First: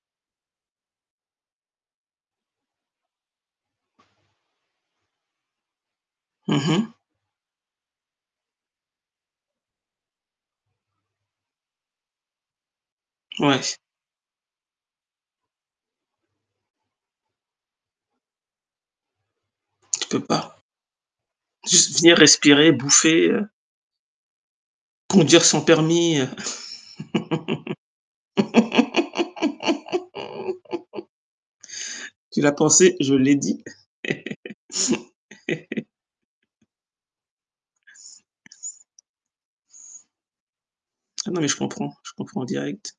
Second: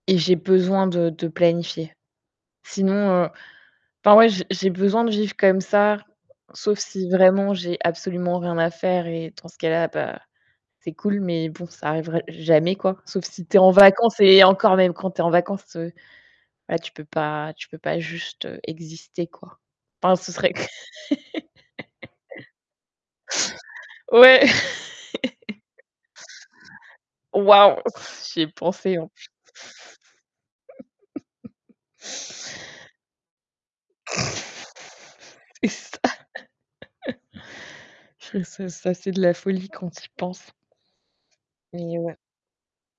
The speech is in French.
Et j'ai besoin de de planifier. Sinon, heu, enfin, ouais, j'ai j'ai besoin de vivre comme ça, Mmh sauf mh. si vraiment j'ai absolument rien à faire et dans ce cas-là, bah c'est cool, mais bon, ça arriverait jamais quoi, sauf si Ouais tu es en s vacances et encore même quand tu es en vacances, heu, bah, tu peux pas tu peux pas juste, heu, exister quoi. Tu Enfin, peux ce serait pas. Juste venir respirer, bouffer, heu Ouais. Conduire sans permis, heu Waouh, j'y ai pensé en plus. Tu l'as pensé, je l'ai dit. C'est ça. Ça c'est de la folie quand tu y penses. Ah, non, mais je comprends. Mais Je ouais. comprends direct.